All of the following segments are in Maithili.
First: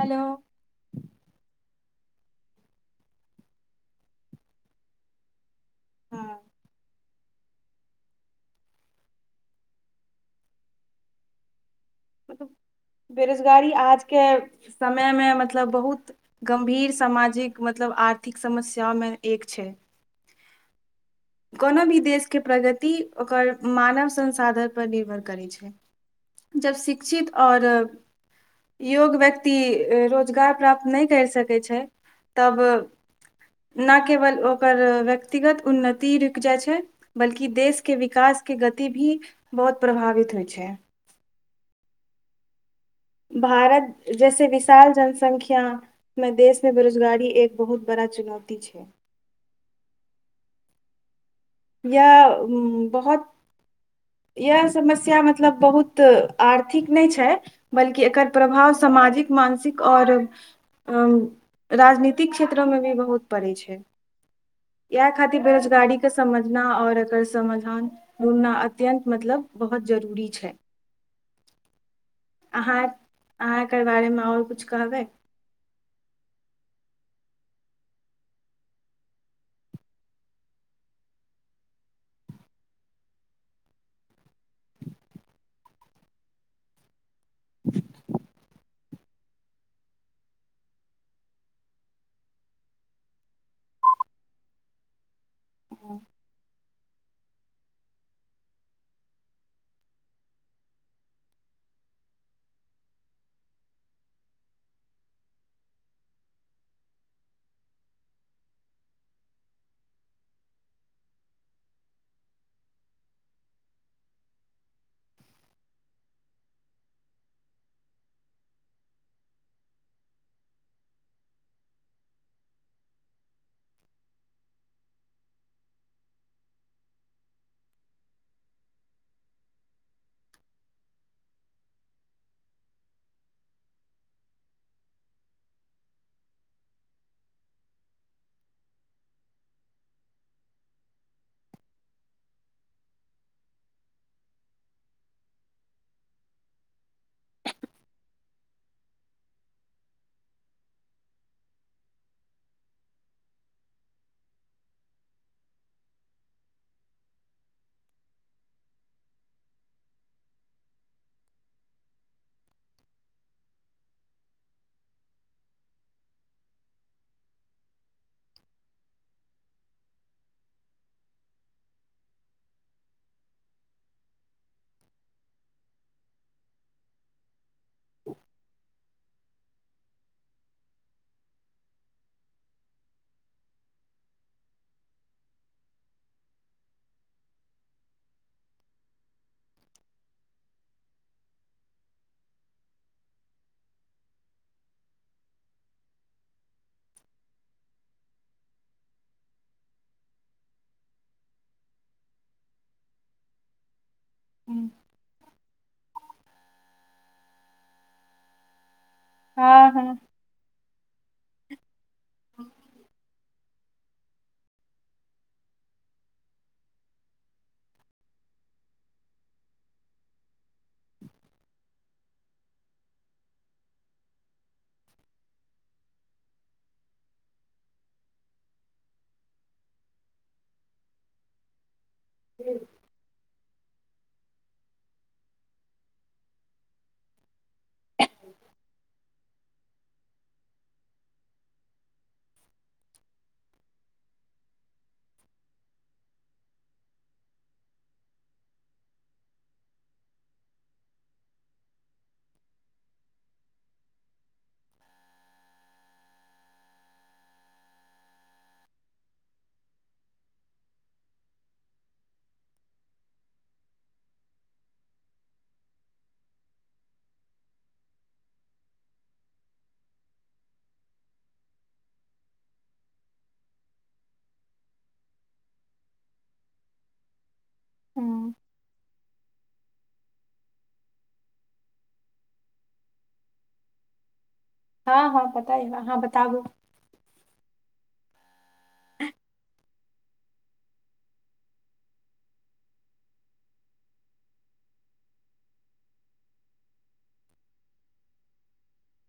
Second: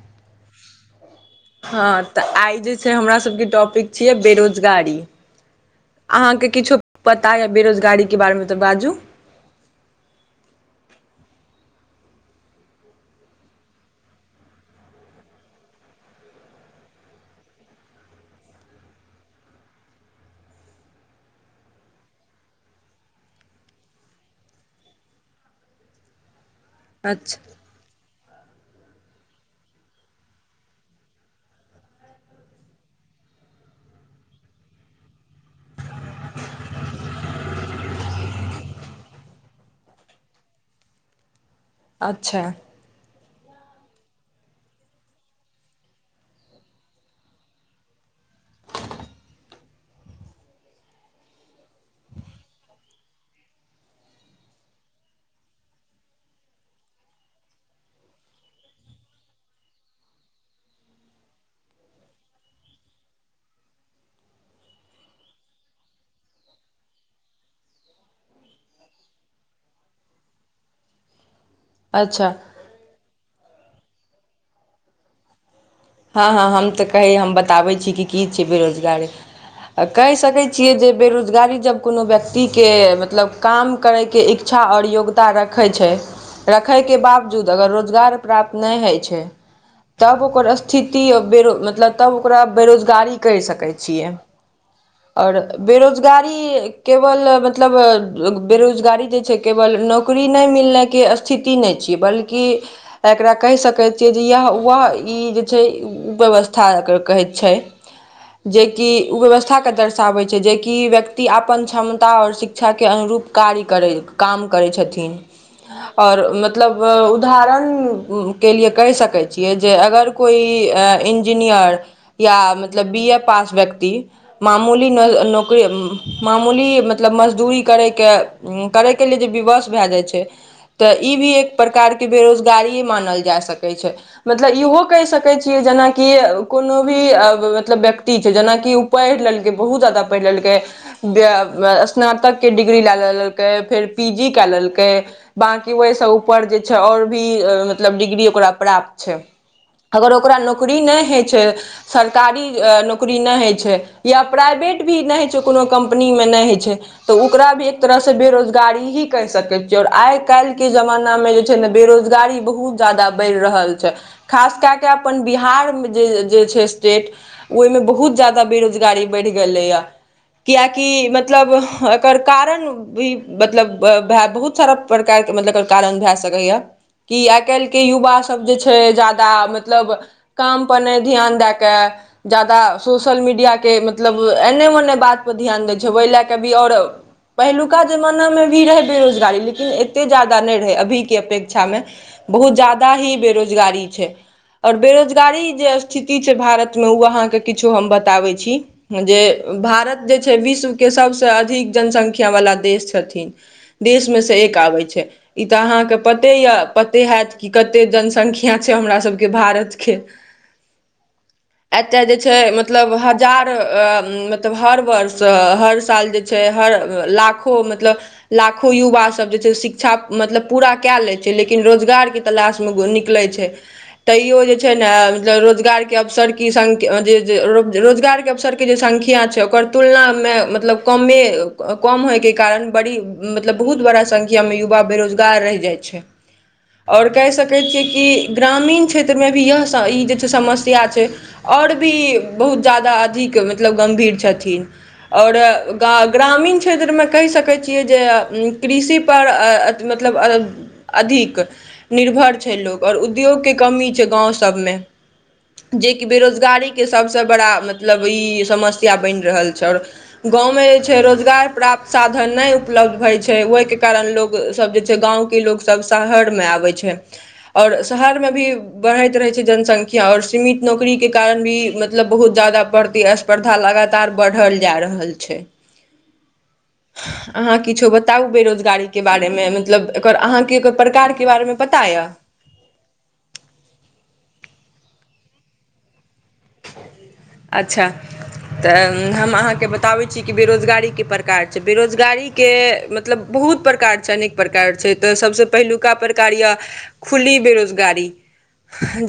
हेलो हँ तऽ आइ जे छै हमरा सबके टॉपिक छियै बेरोजगारी हँ अहाँके किछो पता या बेरोजगारीके बारेमे तऽ बाजू [inaudible] [inaudible] बेरोजगारी आजके समयमे मतलब बहुत गम्भीर सामाजिक मतलब आर्थिक समस्यामे एक छै कोनो भी देशके प्रगति ओकर मानव संसाधनपर निर्भर करै छै [inaudible] जब शिक्षित अच्छा ओर योग व्यक्ति रोजगार प्राप्त नहि करि सकै छै तब न केवल ओकर व्यक्तिगत ती रुकि जाइत छै बल्कि देश के विकास के गति भी बहुत प्रभावित होइ छै अच्छा भारत जैसे विशाल जनसंख्या मे देशमे बेरोजगारी एक बहुत बड़ा चुनौती छै [inaudible] या बहोत इह समस्या मतलब बहुत आर्थिक नहि छै बल्कि एकर प्रभाव समाज सामाजिक मानसिक और राजनीतिक क्षेत्रमे भी बहुत पड़ै छै इएह खातिर बेरोजगारी के समझना और एकर समाधान ढूँढ़ना अत्यन्त मतलब बहुत जरूरी छै अच्छा अहाँ अहाँ एकर बारेमे ओर कुछ कहबै हँ हँ हम तऽ कहै हम बताबै छी कि की छै बेरोजगारी आ कहि सकैत छियै जे बेरोजगारी जब कोनो व्यक्तिके मतलब काम करयके इक इच्छा आओर योग्यता रखै छै रखैके बावजूद अगर रोजगार प्राप्त नहि होइ छै तब ओकर स्थिति बेरो मतलब तब ओकरा बेरोजगारी कहि सकै छियै आओर बेरोजगारी केवल मतलब बेरोजगारी जे छै केवल नौकरी नहि मिलनेइके स्थिति नहि छै बल्कि ऐकरा कहि सकै छियै जे यह वह ई जे छै व्यबस्था एकर कहै छै जेकि उ व्यवस्था के दर्शाबै छै जेकि व्यक्ति अपन क्षमता आओर शिक्षा के अनूप रूप कार्य करै काम करै छथिन आओर मतलब उदाहरण के लिए कहि सकै छियै जे अगर कोइ इंजीनियर या मतलब बी ए पास व्यक्ति मामूली न नौकरी मामूली मतलब मजदूरी करय के करय के लिए जे विवश भए जाइ छै तऽ ई भी एक प्रकारके बेरोजगारी मानल जा सकैत छै मतलब इहो कहि सकै छीयै जेनाकि कोनो भी मतलब व्यक्ति छै जेनाकि उ पढ़ि लेलक बहुत पढ़ि लेलकै स्नातक के डिग्री लए लेलकै फेर पी जी के लेलकै बांकि ओइ से उपर जे छै आओर भी मतलब डिग्री ओकरा प्राप्त छै अगर ओकरा नौकरी नहि होइ छै सरकारी नौकरी नहि होइ छै या प्राइवेट भी नहि होइ छै कोनो कम्पनी मे नहि होइ छै तऽ उकरा भी एक तरहसँ बेरोजगारी ही कहि सकै छियै आइ काल्हि के जमानामे जे छै ने बेरोजगारी बहुत जादा बढ़ि रहल छै खास कए कऽ [unintelligible] अपन बिहार जे जे छै स्टेट ओहिमे बहुत जादा बेरोजगारी बढ़ि गेलैए कियकि मतलब एकर कारण भी मतलब भए बहुत सारा प्रकार मतलब एकर कारण भए सकैया कि आइ काल्हि के युवा सब जे छै जादा मत मतलब काम पर नहि ध्यान दएके जादा सोशल मीडिया के मतलब एन कियो ने बात पर ध्यान दै छै ओहि लए कऽ भी आओर पहिलुका जमाना मे भी रहै बेरोजगारी लेकिन एतेक जादा नहि रहै अभीके अपेक्षामे बहुत जादा ही बेरोजगारी छै आओर बेरोजगारी जे स्थिति छै भारत में ओ अहाँके किछु हम बताबै छी जे भारत जे छै विश्व के सबसँ अधिक जनसंख्या वला देश छथिन देश में से एक हूँ, आबै छै इ त अहां के पते ये पते हैत की कते जनसंख्या छै हमरा सब हाँ भारत के हाँ एतय जे छै मतलब हजार मतलब हर वर्ष हर साल जे छै हर लाखो मतलब लाखो युवा सब जे छै शिक्षा मतलब पूरा कए लै छै लेकिन रोजगार के तलाश मे निकलै छै तैयो जे छै ने मतलब रोजगार के अवसर की संख्य जे जे रो रोज रोजगार के अवसर के जे संख्या किये छै ओकर तुलनामे मतलब कमे क कम होइके कारण बड़ी मतलब बहुत बड़ा संख्या में युवा बेरोजगार रहि जाय छै आऔर कहि सकै कहै छियै कि ग्रामीण छ क्षेत्र मे भी यह स ई जे छै समस्या छै आओर भी बहुत जादा अधिक मतलब गंभीर छथिनऔर गा ग्रामीण क्षेत्रमें कहि सकै छियै जे कृषि पर अ अ अथि मतलब अधिक मतलब अधिक निर्भर छै लोक आओर उद्योग के कमी छै गाँव सभमे जेकि बेरोजगारीके सभसँ बड़ा मतलब ई समस्या बनि रहल छै आओर गाँवमे जे छै रोजगार प्राप्त साधन नहि उपलब्ध होइ छै ओहिके कारण लोको सब जे छै गाँवके कि ‌लोग सब शहर मे आबै छै और शहर मे भी बढ़ैत रहै छै जनसंख्या आओर सीमित नौकरी के कारण भी मतलब बहुत ज्यादा बढ़त् प्रथा लगातार बढ़ल जा रहल छै अहाँ किछो बताउ हूँ, बेरोजगारी के बारेमे मतलब एकर अहाँके एकर प्रकारके बारेमे पता दाय हँ हँ पता अइ आंहा बताबू अच्छा तऽ हम अहाँके बताबै छी कि बेरोजगारीे कै प्रकार छै बेरोजगारीके मतलब बहुत बहुत प्रकार छै अनेक प्रकार छै तऽ सभसँ पहिलुका प्रकार यह खुली बेरोजगारी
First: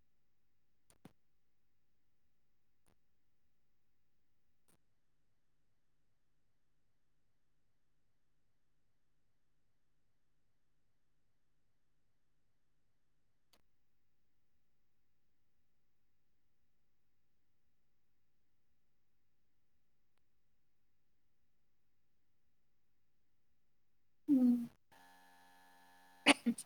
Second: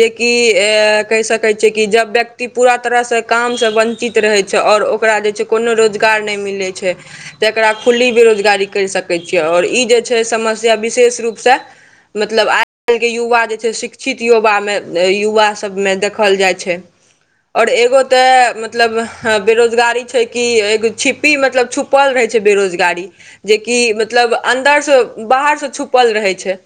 जेकि ए कहि सकै छियै कि जब व्यक कि पूरा तरहसँ कामसँ वञ्चित रहै छै आओर ओकरा जे छै कोनो रोजगार नहि मिलैत छै तऽ एकरा खुल्ली बेरोजगारी कही सकै छियै ओर ई जे छै समस्या विशेष रूपसे मतलब आइ काल्हि के युवा जे छै शिक्षित युवामे युवा सभमे देखल जाइ छै और एगो ते मतलब बेरोजगारी छै कि एगो छिपी मतलब छुपल रहे छै बेरोजगारी जेकि मतलब हूँ अन्दरसे बाहरसँ छुप पल रहै छै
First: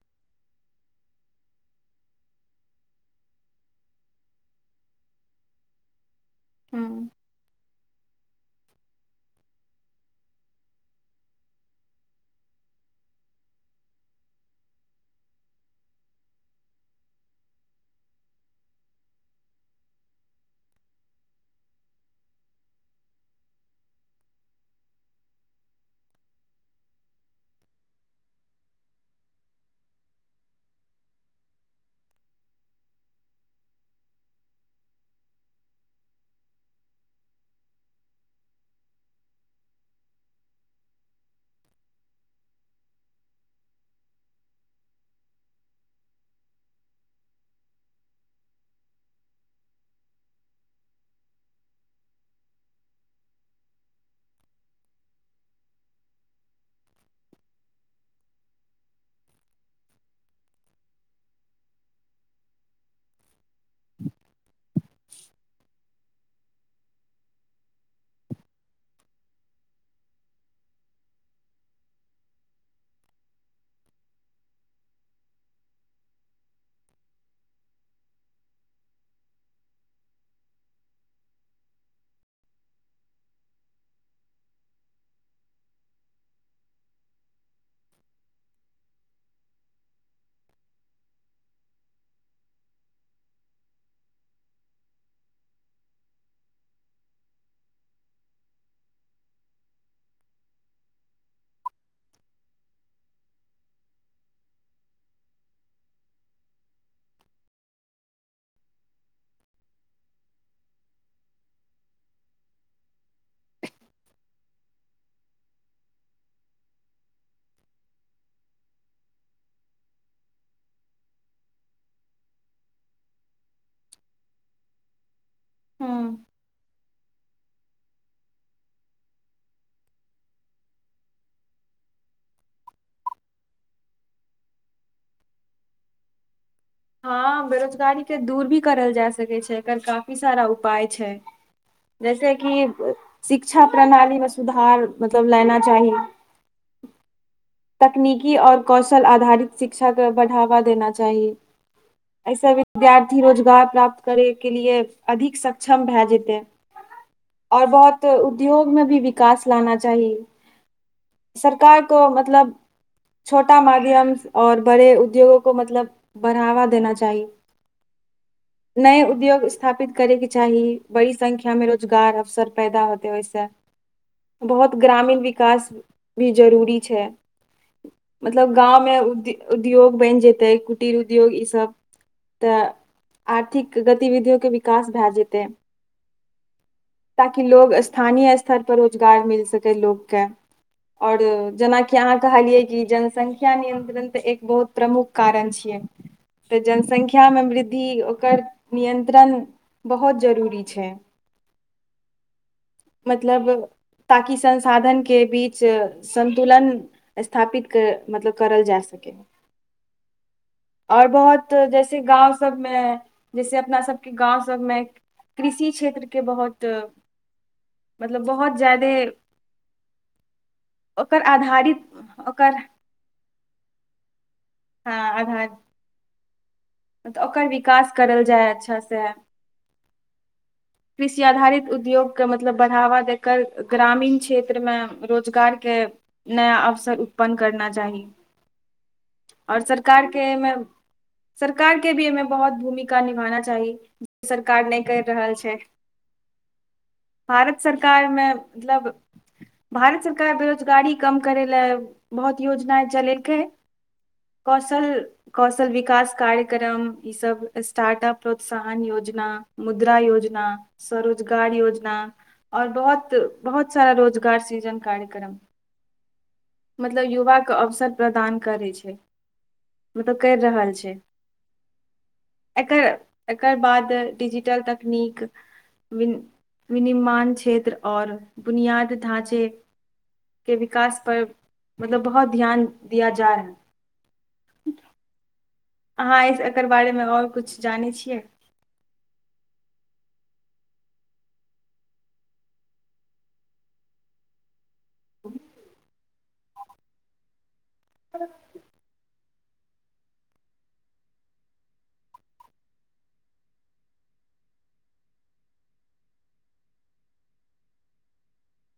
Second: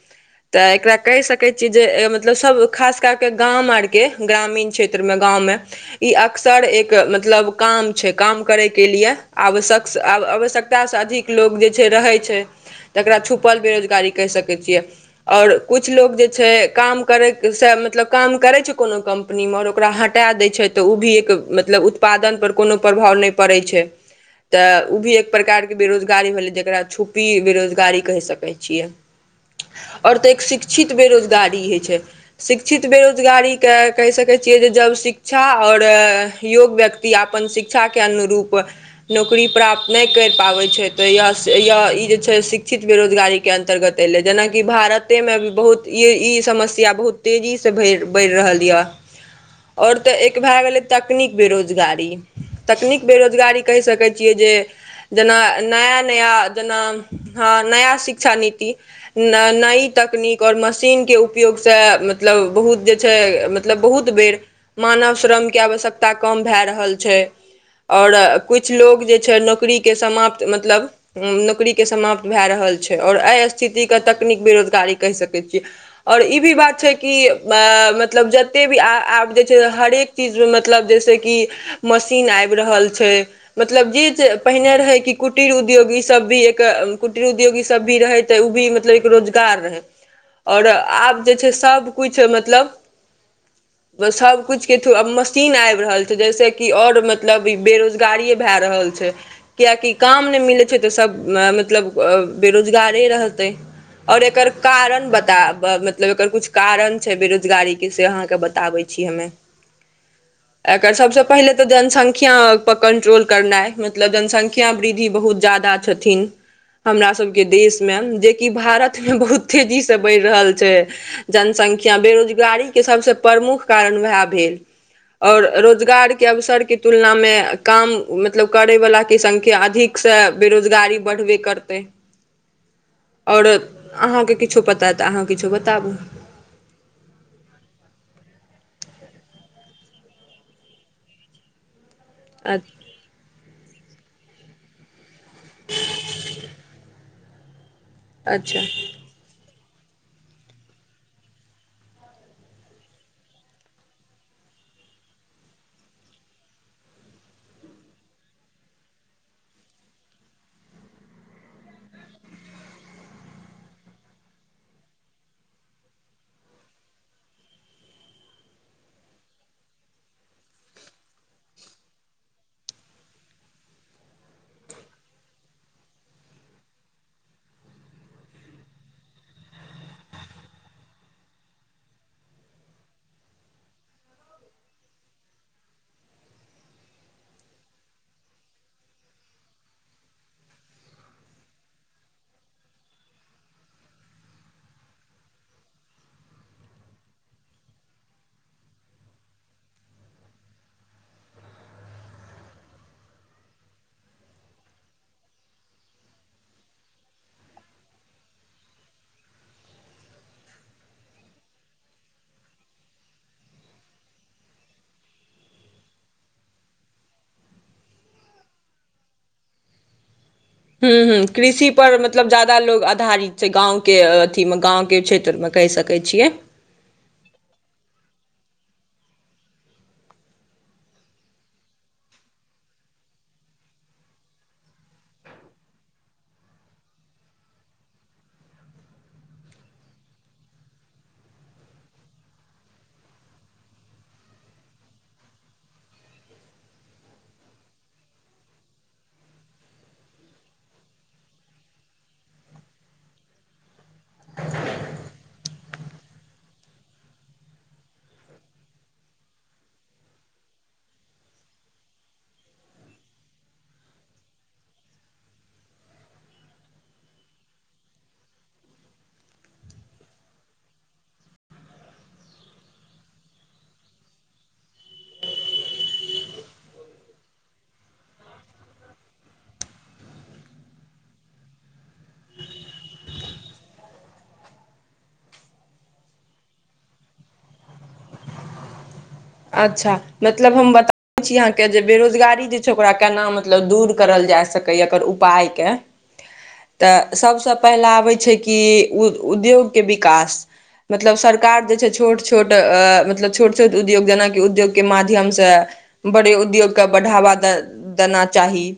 तऽ एकरा कहि सकै छीियै जे मतलब सभ खास कए कऽ गाम आरके ग्रामीण क्षेत्रमे गाँवमे ई अक्सर हूँ एक मतलब काम छै काम करैके लिए आवश्यक आ आवश्यकता से अधिक लोक जे छै रहै छै तकरा छुपल बेरोजगारी कहि सकैत छियै आओर कुछ लोग जे छै काम करै से अ मतलब काम करे छै कोनो कंपनी में आ औकरा ह मता दै छै तऽ ओ भी एक मतलब उत्पादनपर कोनो प्रभाव नहि पड़ै छै तऽ ओ भी एक प्रकारके बेरोजगारी भेलै जकरा छुपी बेरोजगारी कहि सकै छियै ओर तऽ एक शिक्षित बेरोजगारी होइ छै शिक्षित बेरोजगारी के कहि सकै छ जब सिख शिक्षा आओर योग व्यक्ति अपन शिक्षा के अनुरूप नौकरी प्राप्त नइ करि पाबै छै तऽ यह ई जे छै से शिक्षित बेरोजगारी के अन्तर्गत एलै जेनाकि भारते भी बहुत ई समस्या बहुत तेजी से बढ़ि रहल यऽ आमओर तऽ एक भए गेलै तकनीक बेरोजगारी तकनीक बेरोजगारी कहि सकै छियै जे जेना नया नया जेना नया शिक्षा नीति न नयी तकनीक ओर मशीनक उपयोग से मतब बहुत जे छै मतलब बहुत बेर मानव श्रम के आवश्यकता कम भेए रहल छै ओर कुछ लोग जे छै नौकरी के समाप्त मतलब नौकरी के समाप्त भए रहल छै ओर एहि स्थिति के तकनीक बेरोजगारी कहि सकैत छियै ओर ई भी बात छै कि मतलब जते भी आ आब जे छै से हर एक चिज़ मतलब जेसे कि मशीन आबि रहल छै मतलब पहिने रहै कि कुटिर उद्योगी सब भी एक कुटिर उद्योगी सब भी रहै तऽ ओ भी मतलब एक रोजगार रहै आओर आब जे छै सब किुछु मतलब सब सब कुछ के थ्रूब मशीन आबि रहल छै जैस कि ओर मतलब ई बेरोजगारिे भए रहल छै किया कि काम नइ मिलै छै तऽ सभ मतलब बेरोजगारे रहतै और एकर कारण बताब मतलब एकर कुछ कारण छै बेरोजगारी के से अहाँके बताबे छै छी हमे एकर सबसँ पहिले तऽ जनसंख्या पर कंट्रोल करनाइ मतलब जनसंख्या वृद्धि बहुत बहुए जयदा छथिन हमरा सबके देशमे जेकि भारत मे बहुत तेजीसे बढ़ि रहल छै जनस संख्या बेरोजगारी के सबसे प्रमुख कारण वएह भेल आओर रोजगार हूँ के अवसर के तुलना मे काम मतलब करैवलाके संख्या अधिकसे बेरोजगारी बढ़बे करतै आओर अहाँकेँ किछो पता तऽ अहाँ किछो बताबू हँ बेरोजगारी के दूर भी करल जा सकै छै एकर काफी सारा उपाय छै जैसे कि स शिक्षा प्रणालीमे सुधार मतलब लेना चाही तकनीकी आओर अच्छा कौशल आधारित शिक्षाके बढ़ावा देना चाही एहिसँ विद्यार्थी रोजगार प्राप्त करे के लिए अधिक सक्षम भए जेतै आओर बहुत उद्योग मे भी विकास लाना चाही सरकार को मतलब छोटा माध्यम आओर बड़े उद्योगो को मतलब बढ़ावा देना चाही [unintelligible] नए उद्योग स्थापित करेके चाही बड़ी संख्यामे रोजगार अवसर पैदा होतै ओहिसँ बहुत ग्रामीण विकास भी जरूरी छै मतलब गाँवमे उद्य उद्योग बनि जेतै कुटिर उद्योग ईसब तऽ आर्थिक गतिविधिओके विकास भए जेतै ताकि लोग स्थानीय स्तर पर रोजगार मिल सकै लोकके आओर जेनाकि कि अहाँ कहलियै कि जनसंख्या नियन्त्रण तऽ एक बहुत प्रमुख कारण छियै तऽ जनसंख्यामे वृद्धि ओकर नियन्त्रण बहुत जरूरी छै [unintelligible] मतलब ताकि संसाधन के बीच संतुलन स्थापित कर मतलब करल जा सकैए [unintelligible] आओर बहुत जैसे गाँव सबमे जैसे अपना सबके गाँव सबमे कृषि क्षेत्रके बहुत मतलब बहुत जादे हूं हूं कृषि पर मतलब ओकर जादा लोग आधारित छै गाँवके अथीमे गाँवके क्षेत्रमे कहि सकै छियै तऽ ओकर विकास करल जाय अच्छा से [inaudible] कृषि आधारित उद्योग के मतलब बढ़ावा देकर ग्रामीण क्षेत्र मे रोजगार के नया अवसर उत्पन्न करना चाही [unintelligible] आओर सरकारके एमे सरकार के भी एमे बहुत भूमिका निभाना चाही जे सरकार नहि करि रहल छै [unintelligible] भारत सरकारमे मतलब भारत सरकार बेरोजगारी कम करय लए बहुत योजना चलेलकै कौशल कौशल विकास कार्यक्रम ई सब स्टार्टअप प्रोत्साहन योजना मुद्रा योजना सरो रोजगार योजना आओर बहुत बहुत सारा रोजगार सृजन कार्यक्रम मतलब युवाके अवसर प्रदान करै छै मतलब करि रहल छै [unintelligible] एकर एकर बाद डिजिटल तकनीक वि विनिर्माण क्षेत्र आओर बुनियाद ढाँचे के विकास पर मतलब बहुत ध्यान दिया जाय [inaudible] अहाँ एकर बारेमे और किछु जानै छियै अच्छा मतलब हम बता छी आहां के जे बेरोजगारी जे छै ओकरा केना मतलब दूर करल जाय सक सकैया एकर उपाय के तऽ सबसे पहिल आबै छै कि उद्योग के विकास मतलब सरकार जे छै छोट छोट मतलब छोट छोट उ उद्योग जेनाकि उद्योग के माध्यम से बड़े उद्योग के बढ़ावा दना चाही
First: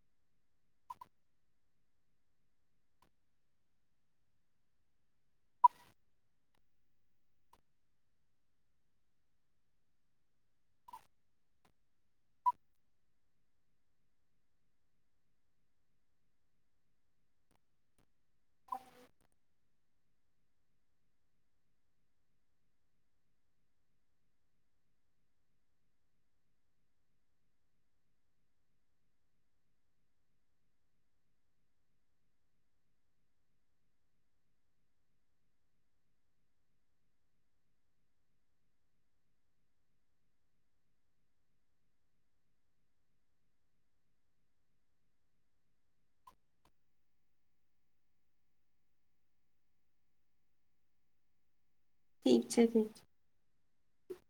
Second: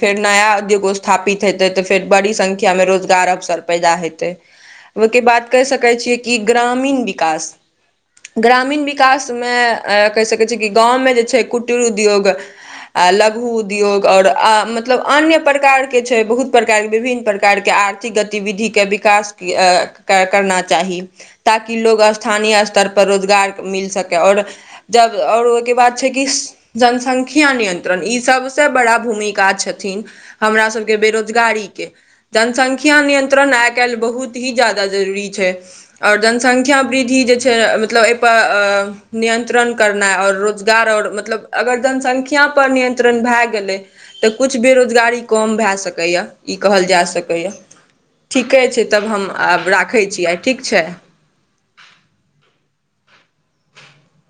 फेर नया उद्योग स्थापित हेतै तऽ फेर बड़ी संख्या मे रोजगार अवसर पैदा हेतै ओ के बाद कहि सकै छियै कि ग्रामीण विकास ग्रामीण विक विकास मे कहि सकै छियै कि गाँव मे जे छै कुटीर उद्योग आ लघु उद्योग ओर मतलब अन्य प्रकार के छै बहुत प्रकार के विभिन्न प्रकार के आर्थिक गतिविधिे विकास करना चाही ताकि लोग स्थानीय स्तर पर रोजगार मिल सकै और जब और ओइके बाद छै कि जनसंख्या नियंत्रण ई सब से बड़ा भूमिका छथिन हमरा सबके बेरोजगारी के जनसंख्या नियंत्रण आइकाल बहुत ही जादा जरूरी छै और जनसंख्या वृद्धि जे छै मतलब पर नियंत्रण करना और रोजगार और मतलब अगर जनसंख्या पर नियन्त्रण भए गेल तऽ कुछ बेरोजगारी कम भए सकैअ इ कहल जा सकैआ ठीके छै तब हम आब राखै छियै आई ठीक छै ठीक छै ठीकछै